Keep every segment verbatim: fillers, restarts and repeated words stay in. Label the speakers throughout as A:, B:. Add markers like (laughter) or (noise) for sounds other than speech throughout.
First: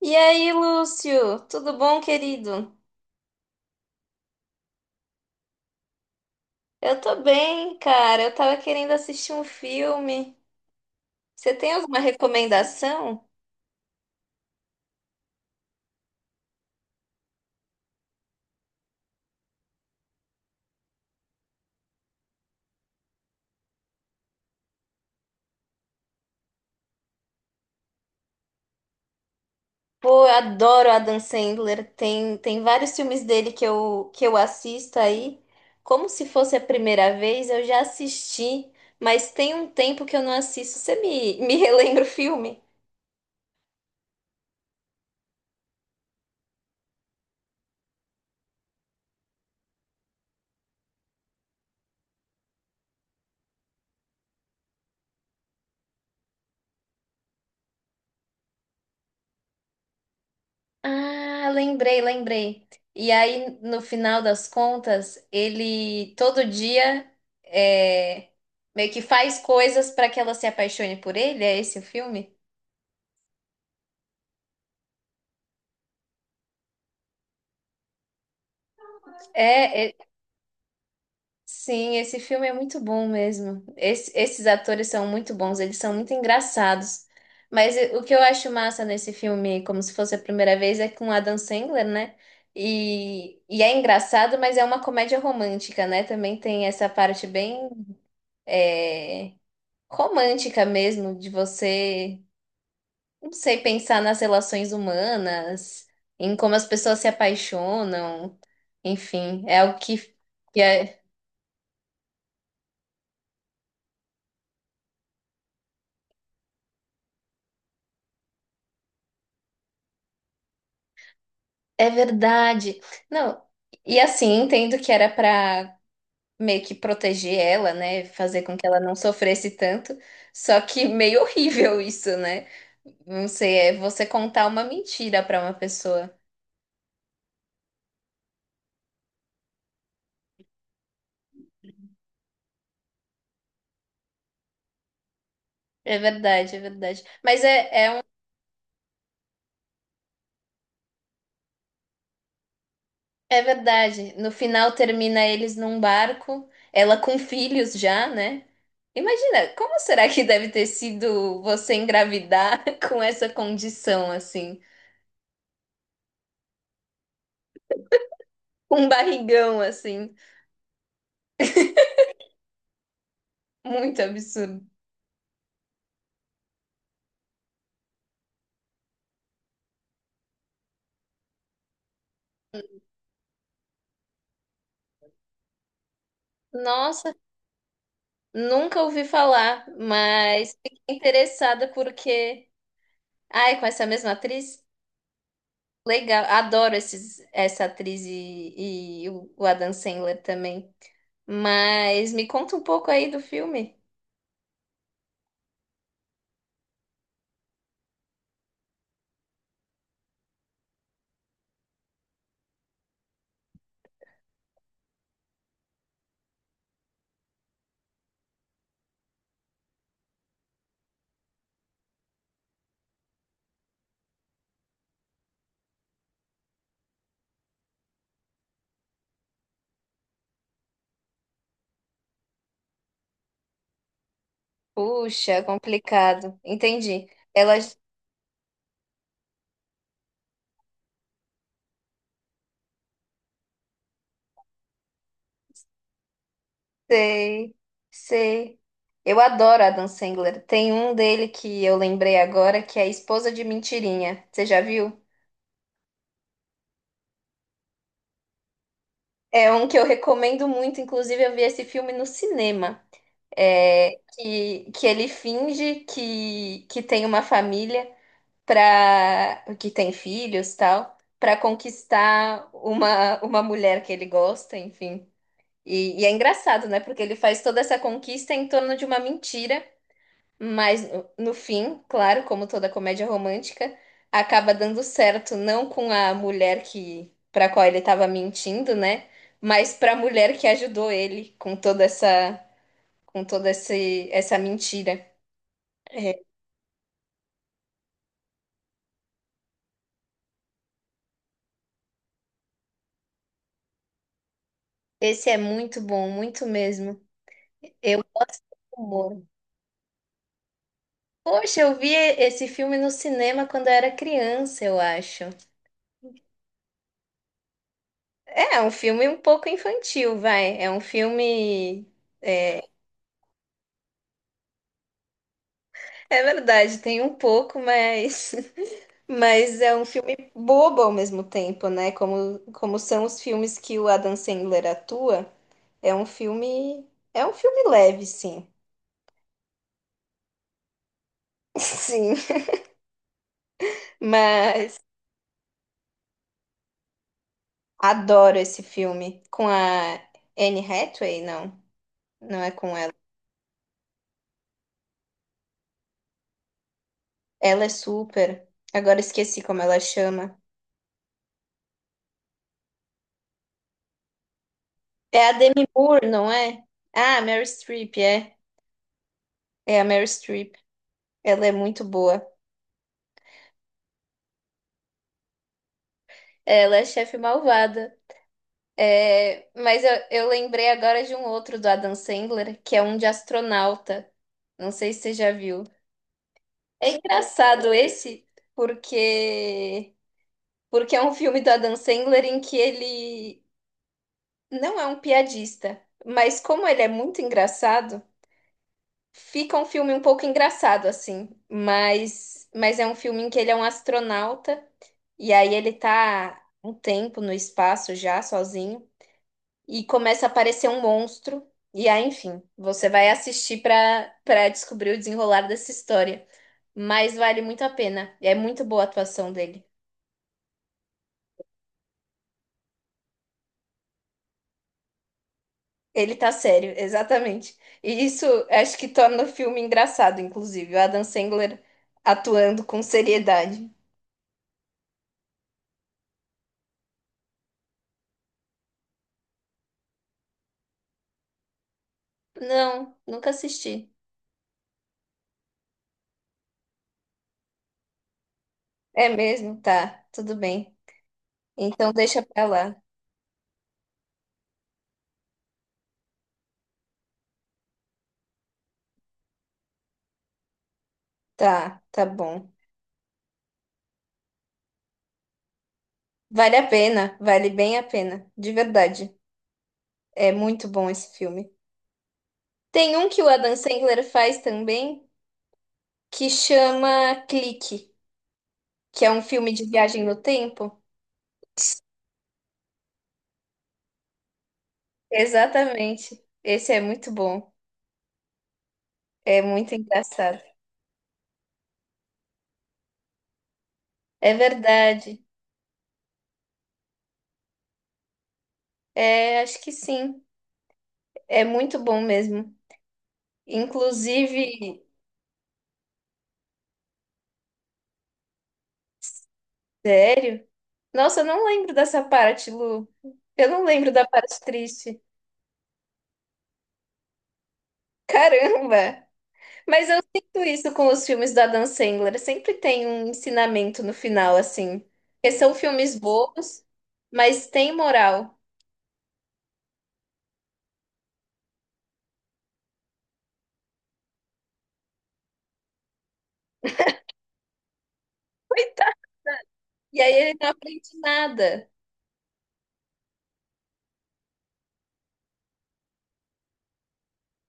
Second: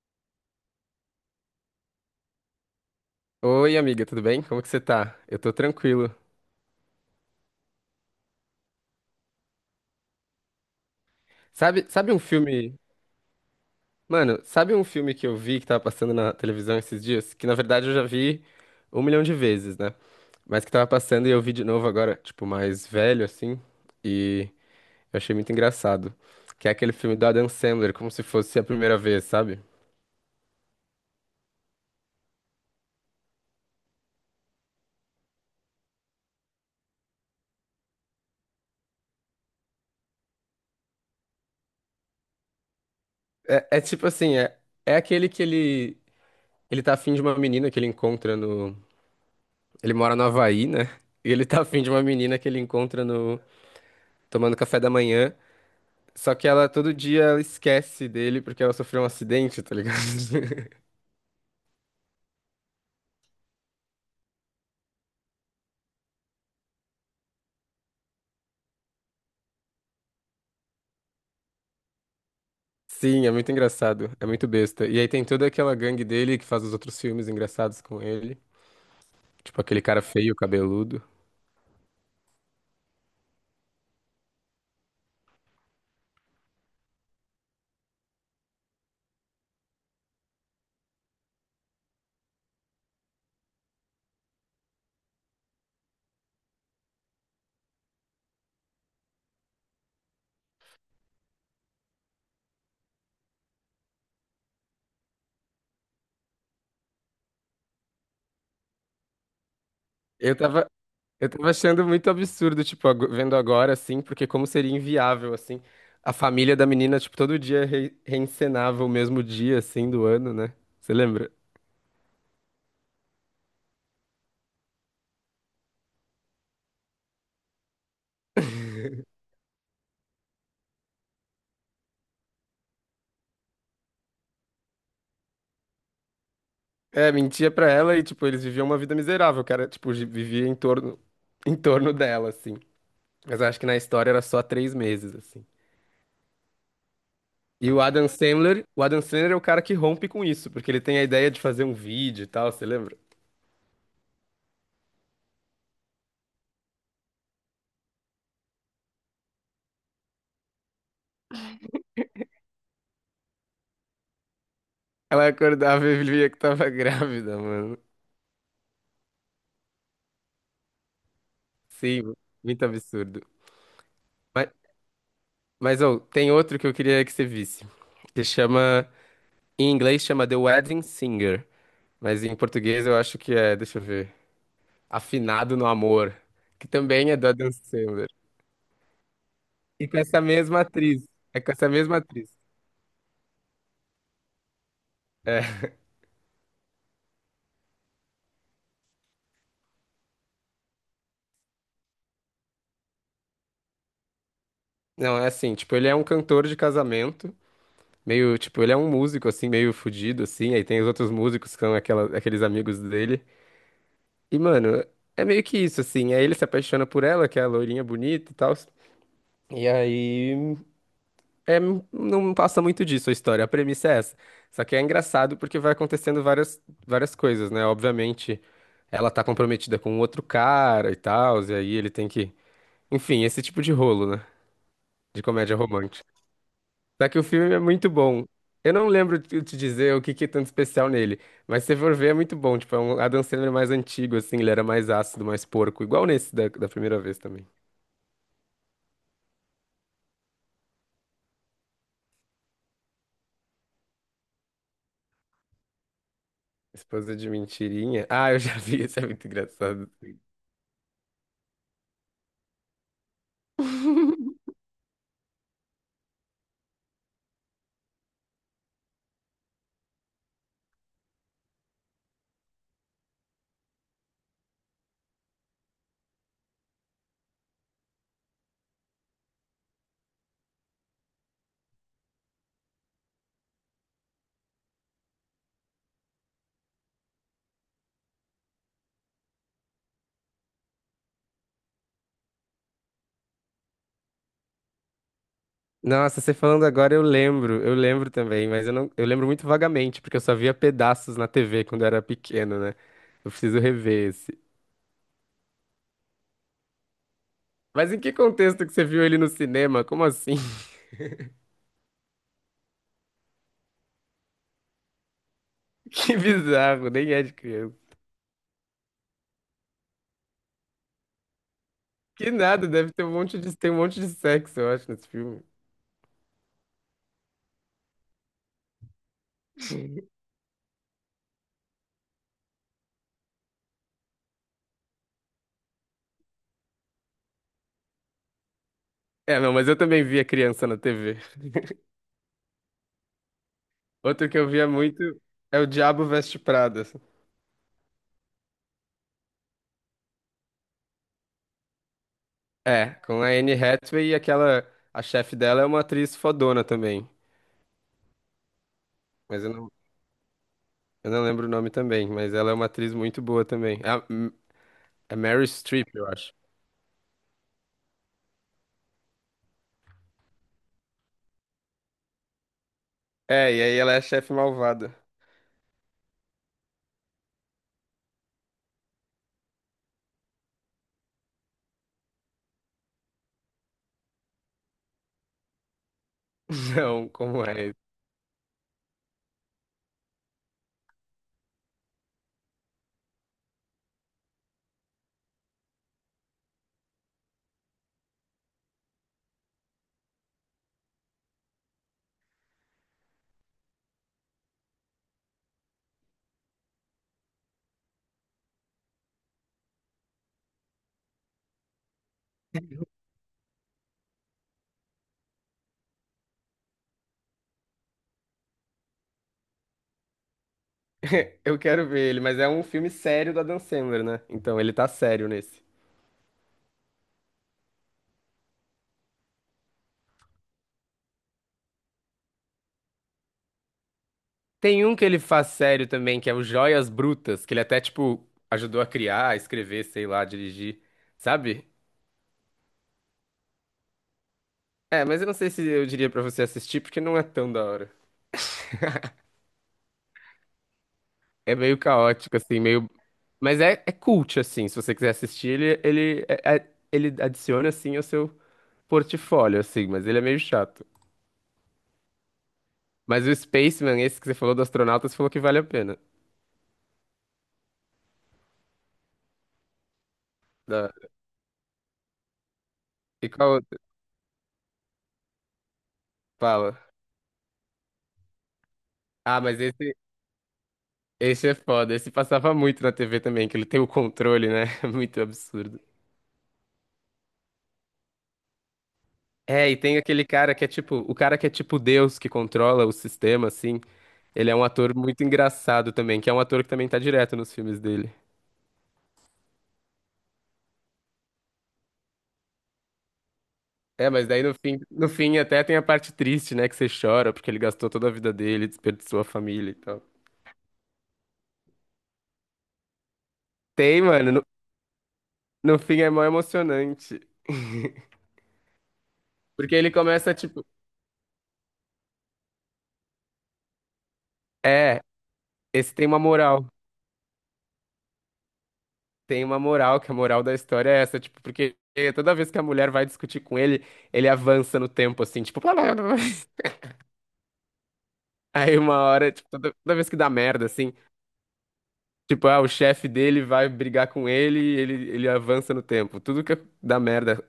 A: E aí, Lúcio, tudo bom, querido?
B: Oi, amiga, tudo bem? Como que você tá? Eu tô tranquilo.
A: Eu tô bem, cara. Eu tava querendo assistir um filme. Você tem
B: Sabe,
A: alguma
B: sabe um filme,
A: recomendação?
B: mano, sabe um filme que eu vi que tava passando na televisão esses dias? Que na verdade eu já vi um milhão de vezes, né? Mas que tava passando e eu vi de novo agora, tipo, mais velho assim, e eu achei muito engraçado. Que é aquele filme do Adam Sandler, como se fosse a primeira vez, sabe?
A: Pô, eu adoro Adam Sandler. Tem, tem vários filmes dele que eu, que eu assisto aí. Como se fosse a primeira vez, eu já assisti, mas tem um tempo que eu não assisto. Você me, (laughs) me relembra o filme?
B: É, é tipo assim, é, é aquele que ele, ele tá afim de uma menina que ele encontra no. Ele mora no Havaí, né? E ele tá afim de uma menina que ele encontra no. Tomando café da manhã. Só que ela todo dia ela esquece dele porque ela sofreu um acidente, tá ligado? (laughs)
A: Ah, lembrei, lembrei. E aí, no final das contas, ele todo dia é, meio que faz coisas para que ela se apaixone por ele. É esse o filme?
B: Sim, é muito engraçado, é muito besta. E aí tem toda aquela gangue dele que faz os outros filmes engraçados com ele, tipo aquele
A: É, é-
B: cara feio, cabeludo.
A: sim, esse filme é muito bom mesmo. Esse- esses atores são muito bons, eles são muito engraçados. Mas e- o que eu acho massa nesse filme, como se fosse a primeira vez, é com Adam Sandler, né? E, e é engraçado, mas é uma comédia romântica, né? Também tem essa parte bem é, romântica mesmo, de você, não sei, pensar nas relações humanas, em como as pessoas se apaixonam, enfim, é algo que,
B: Eu
A: que
B: tava,
A: é,
B: eu tava achando muito absurdo, tipo, ago- vendo agora assim, porque como seria inviável assim, a família da menina, tipo, todo dia re reencenava o mesmo dia assim do ano, né? Você lembra?
A: é verdade. Não, e assim, entendo que era para meio que proteger ela, né, fazer com que ela não sofresse tanto, só que (laughs) meio horrível isso, né? Não sei, é você contar uma mentira para uma pessoa.
B: É, mentia pra ela e tipo, eles viviam uma vida miserável, o cara, tipo, gi- vivia em torno em torno dela assim. Mas eu acho que na história era só três meses, assim.
A: É verdade, é verdade. Mas é,
B: E o
A: é
B: Adam Sandler, o Adam Sandler é o cara que rompe com isso, porque ele tem a ideia de fazer um vídeo e tal, você lembra?
A: É verdade. No final termina eles num barco, ela com filhos já, né? Imagina, como será que deve ter sido você engravidar (laughs) com essa condição assim,
B: Ela acordava e via que tava (laughs) grávida, mano.
A: com um barrigão assim,
B: Sim, muito absurdo.
A: muito
B: Mas,
A: absurdo.
B: mas ô, tem outro que eu queria que você visse, que chama, em inglês chama The Wedding Singer, mas em português eu acho que é, deixa eu ver, Afinado no Amor, que também
A: Nossa,
B: é do Adam Sandler.
A: nunca ouvi falar,
B: E com essa
A: mas
B: mesma
A: fiquei
B: atriz, é com
A: interessada
B: essa mesma atriz.
A: porque, ai, com essa mesma atriz,
B: É.
A: legal. Adoro esses, essa atriz e, e o o Adam Sandler também. Mas me conta um pouco aí do filme.
B: Não, é assim, tipo, ele é um cantor de casamento, meio, tipo, ele é um músico, assim, meio fudido, assim, aí tem os outros músicos que são aquela, aqueles amigos dele. E, mano, é meio que isso, assim, aí ele se apaixona por ela, que é a loirinha bonita e tal. E aí, é, não passa muito disso a história, a premissa é essa. Só que é engraçado porque vai acontecendo várias, várias coisas, né? Obviamente, ela tá comprometida com um outro cara e tal, e aí ele tem que... Enfim, esse tipo de rolo, né? De
A: Puxa, é
B: comédia romântica.
A: complicado. Entendi.
B: Só que o filme é
A: Elas
B: muito bom. Eu não lembro te te dizer o que que é tanto especial nele, mas se você for ver é muito bom. Tipo, é um Adam Sandler mais antigo, assim, ele era mais ácido, mais porco, igual nesse da, da primeira vez também.
A: sei, sei. Eu adoro Adam Sandler. Tem um dele que eu lembrei agora que é Esposa de Mentirinha. Você já viu?
B: Esposa de mentirinha. Ah, eu já vi, (laughs) isso é muito
A: É um que eu
B: engraçado.
A: recomendo muito. Inclusive, eu vi esse filme no cinema. É, que, que ele finge que, que tem uma família para que tem filhos, tal, para conquistar uma, uma mulher que ele gosta, enfim. E, e é engraçado, né? Porque ele faz toda essa conquista em torno de uma mentira, mas no, no fim, claro, como toda comédia romântica, acaba dando certo, não com a mulher que para qual ele estava mentindo, né? Mas para a mulher que ajudou ele com toda essa com toda esse, essa mentira. É,
B: Nossa, você falando agora eu lembro, eu lembro também, mas eu não, eu lembro muito vagamente, porque eu só via pedaços na T V quando eu era pequeno, né? Eu preciso rever esse.
A: esse é muito bom, muito mesmo.
B: Mas em
A: Eu
B: que
A: gosto
B: contexto que
A: do
B: você viu ele
A: humor.
B: no cinema? Como assim? (laughs)
A: Poxa, eu vi esse filme no cinema quando eu era criança, eu acho.
B: Que bizarro, nem é de criança.
A: É, é um filme um pouco infantil, vai. É um filme.
B: Que
A: É,
B: nada, deve ter um monte de, tem um monte de sexo, eu acho, nesse filme.
A: é verdade, tem um pouco, mas. (laughs) Mas é um filme bobo ao mesmo tempo, né? Como, como são os filmes que o Adam Sandler atua. É um filme. É um filme leve, sim.
B: É, não, mas eu também via criança na T V.
A: (laughs)
B: (laughs)
A: Sim.
B: Outro que eu via
A: Mas
B: muito é O Diabo Veste Prada.
A: adoro esse filme. Com a Anne Hathaway, não. Não é com
B: É,
A: ela.
B: com a Anne Hathaway e aquela. A chefe dela é uma atriz fodona também.
A: Ela é super. Agora esqueci
B: Mas eu
A: como
B: não,
A: ela chama.
B: eu não lembro o nome também. Mas ela é uma atriz muito boa também. É, a- é
A: É a
B: Mary
A: Demi
B: Streep,
A: Moore,
B: eu
A: não
B: acho.
A: é? Ah, Meryl Streep, é. É a Meryl Streep. Ela é muito boa.
B: É, e aí ela é a chefe malvada.
A: Ela é chefe malvada. É, mas eu, eu lembrei agora de um outro do Adam Sandler, que é um de astronauta. Não sei se você já viu.
B: (laughs)
A: É
B: Não, como
A: engraçado
B: é?
A: esse, porque porque é um filme do Adam Sandler em que ele não é um piadista, mas como ele é muito engraçado, fica um filme um pouco engraçado, assim, mas, mas é um filme em que ele é um astronauta, e aí ele tá um tempo no espaço já, sozinho, e começa a aparecer um monstro, e aí, enfim, você vai assistir pra para descobrir o desenrolar dessa história. Mas vale muito a pena, e é muito boa a atuação dele.
B: (laughs) Eu quero ver ele, mas é um filme sério do Adam Sandler, né? Então ele tá sério nesse.
A: Ele tá sério, (laughs) exatamente. E isso acho que torna o filme engraçado, inclusive, o Adam Sandler atuando com seriedade.
B: Tem um que ele faz sério também, que é o Joias Brutas, que ele até, tipo, ajudou a criar, a escrever, sei lá, dirigir, sabe?
A: Não, nunca assisti.
B: É, mas eu não sei se eu diria pra você assistir, porque não é tão da hora.
A: É mesmo? Tá, tudo bem.
B: É meio
A: Então deixa
B: caótico,
A: pra
B: assim,
A: lá.
B: meio. Mas é, é cult, assim, se você quiser assistir, ele, ele, é- é- ele adiciona, assim, ao seu portfólio, assim, mas ele é meio chato.
A: Tá, tá bom.
B: Mas o Spaceman, esse que você falou do astronauta, você falou que vale a pena.
A: Vale a pena, vale bem a pena, de verdade. É muito bom
B: Da-
A: esse filme. Tem um que o
B: E qual
A: Adam
B: outro?
A: Sandler faz também, que
B: Fala.
A: chama Clique, que é um
B: Ah,
A: filme
B: mas
A: de
B: esse.
A: viagem no tempo.
B: Esse é foda, esse passava muito na T V também, que ele tem o controle, né? (laughs) Muito absurdo.
A: Exatamente. Esse é muito bom. É
B: É,
A: muito
B: e tem aquele
A: engraçado.
B: cara que é tipo, o cara que é tipo Deus, que controla o sistema, assim.
A: É
B: Ele é um ator muito
A: verdade.
B: engraçado também, que é um ator que também tá direto nos filmes dele.
A: É, acho que sim. É muito bom mesmo.
B: É, mas daí no fim,
A: Inclusive,
B: no fim até tem a parte triste, né? Que você chora, porque ele gastou toda a vida dele, desperdiçou a família e tal.
A: sério? Nossa, eu não lembro dessa parte, Lu. Eu não lembro
B: Tem,
A: da
B: mano,
A: parte
B: no,
A: triste.
B: no fim é mó emocionante. (laughs)
A: Caramba!
B: Porque
A: Mas
B: ele
A: eu
B: começa,
A: sinto
B: tipo,
A: isso com os filmes do Adam Sandler. Sempre tem um ensinamento no final, assim.
B: é,
A: Porque são
B: esse
A: filmes
B: tem uma
A: bobos,
B: moral.
A: mas tem moral.
B: Tem uma moral, que a moral da história é essa, tipo, porque toda vez que a mulher vai discutir com ele, ele avança no tempo, assim, tipo, blá, blá, blá, blá. Aí uma
A: Coitado.
B: hora, tipo, toda, toda
A: E
B: vez
A: aí
B: que dá
A: ele não
B: merda, assim,
A: aprende nada.
B: tipo, ah, o chefe dele vai brigar com ele e ele, ele avança no tempo. Tudo que dá merda,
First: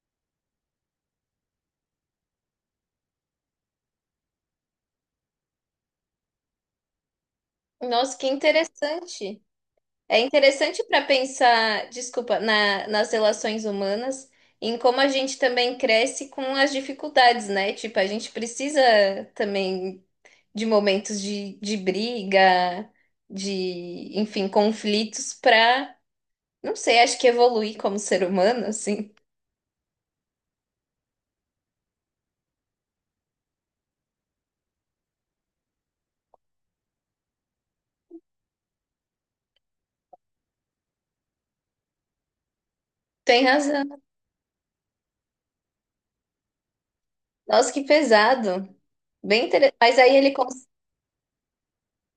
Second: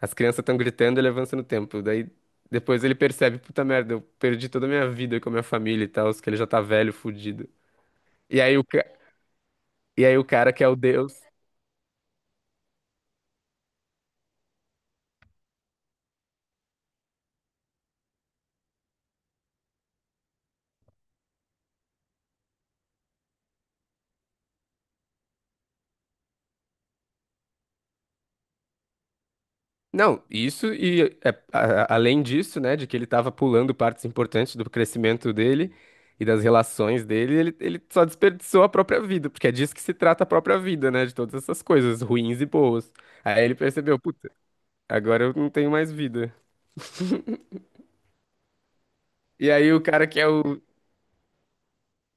B: as crianças estão gritando, ele avança no tempo. Daí depois ele percebe, puta merda, eu perdi toda a minha vida com a minha família e tal, que ele já tá velho, fudido.
A: Nossa, que
B: E aí o, ca-
A: interessante.
B: e aí
A: É
B: o cara que é o
A: interessante para
B: Deus.
A: pensar, desculpa, na- nas relações humanas, em como a gente também cresce com as dificuldades, né? Tipo, a gente precisa também de momentos de, de briga, de, enfim, conflitos para, não sei, acho que evoluir como ser humano, assim.
B: Não, isso e é, a- a- além disso, né, de que ele estava pulando partes importantes do crescimento dele e das relações dele, ele, ele só desperdiçou a própria vida, porque é disso que se trata a própria vida, né, de todas essas coisas ruins e boas.
A: Tem
B: Aí ele percebeu,
A: razão.
B: puta, agora eu não tenho mais vida.
A: Nossa, que pesado. Bem
B: E aí
A: interessante.
B: o
A: Mas
B: cara
A: aí
B: que é
A: ele,
B: o
A: cons-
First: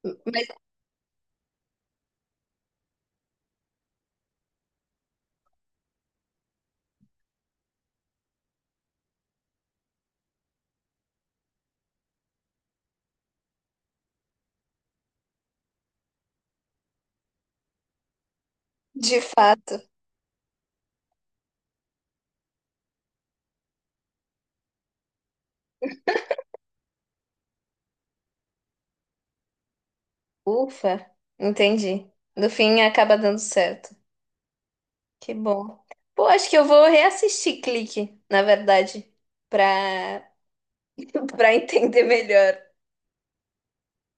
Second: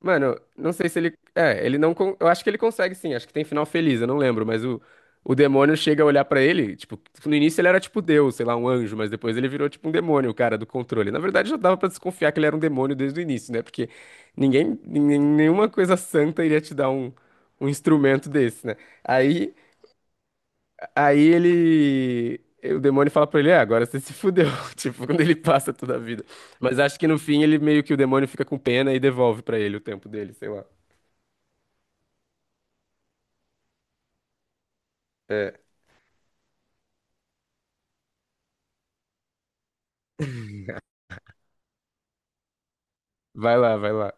B: Mano,
A: mas
B: não sei se ele. É, ele não. con- Eu acho que ele consegue sim, acho que tem final feliz, eu não lembro, mas o, o demônio chega a olhar pra ele, tipo, no início ele era tipo Deus, sei lá, um anjo, mas depois ele virou tipo um demônio, o cara do controle. Na verdade já dava pra desconfiar que ele era um demônio desde o início, né? Porque ninguém, ninguém- nenhuma coisa santa iria te dar um, um instrumento desse, né?
A: de
B: Aí,
A: fato,
B: aí ele. O demônio fala pra ele, é, agora você se fudeu, (laughs) tipo, quando ele passa toda a vida. Mas acho que no fim ele meio que o demônio fica com pena e devolve pra ele o tempo dele, sei lá.
A: ufa, entendi. No fim acaba dando certo. Que
B: É,
A: bom. Pô, acho que eu vou reassistir Clique, na verdade, pra, (laughs) pra entender melhor.
B: vai lá, vai lá.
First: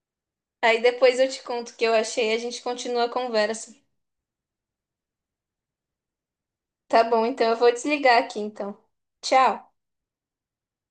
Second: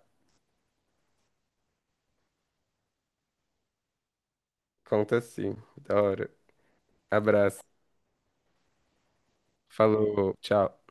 A: Aí depois eu te conto o que eu achei e a gente continua a conversa.
B: Conta sim. Da hora.
A: Tá bom, então eu
B: Abraço.
A: vou desligar aqui então. Tchau.
B: Falou, tchau.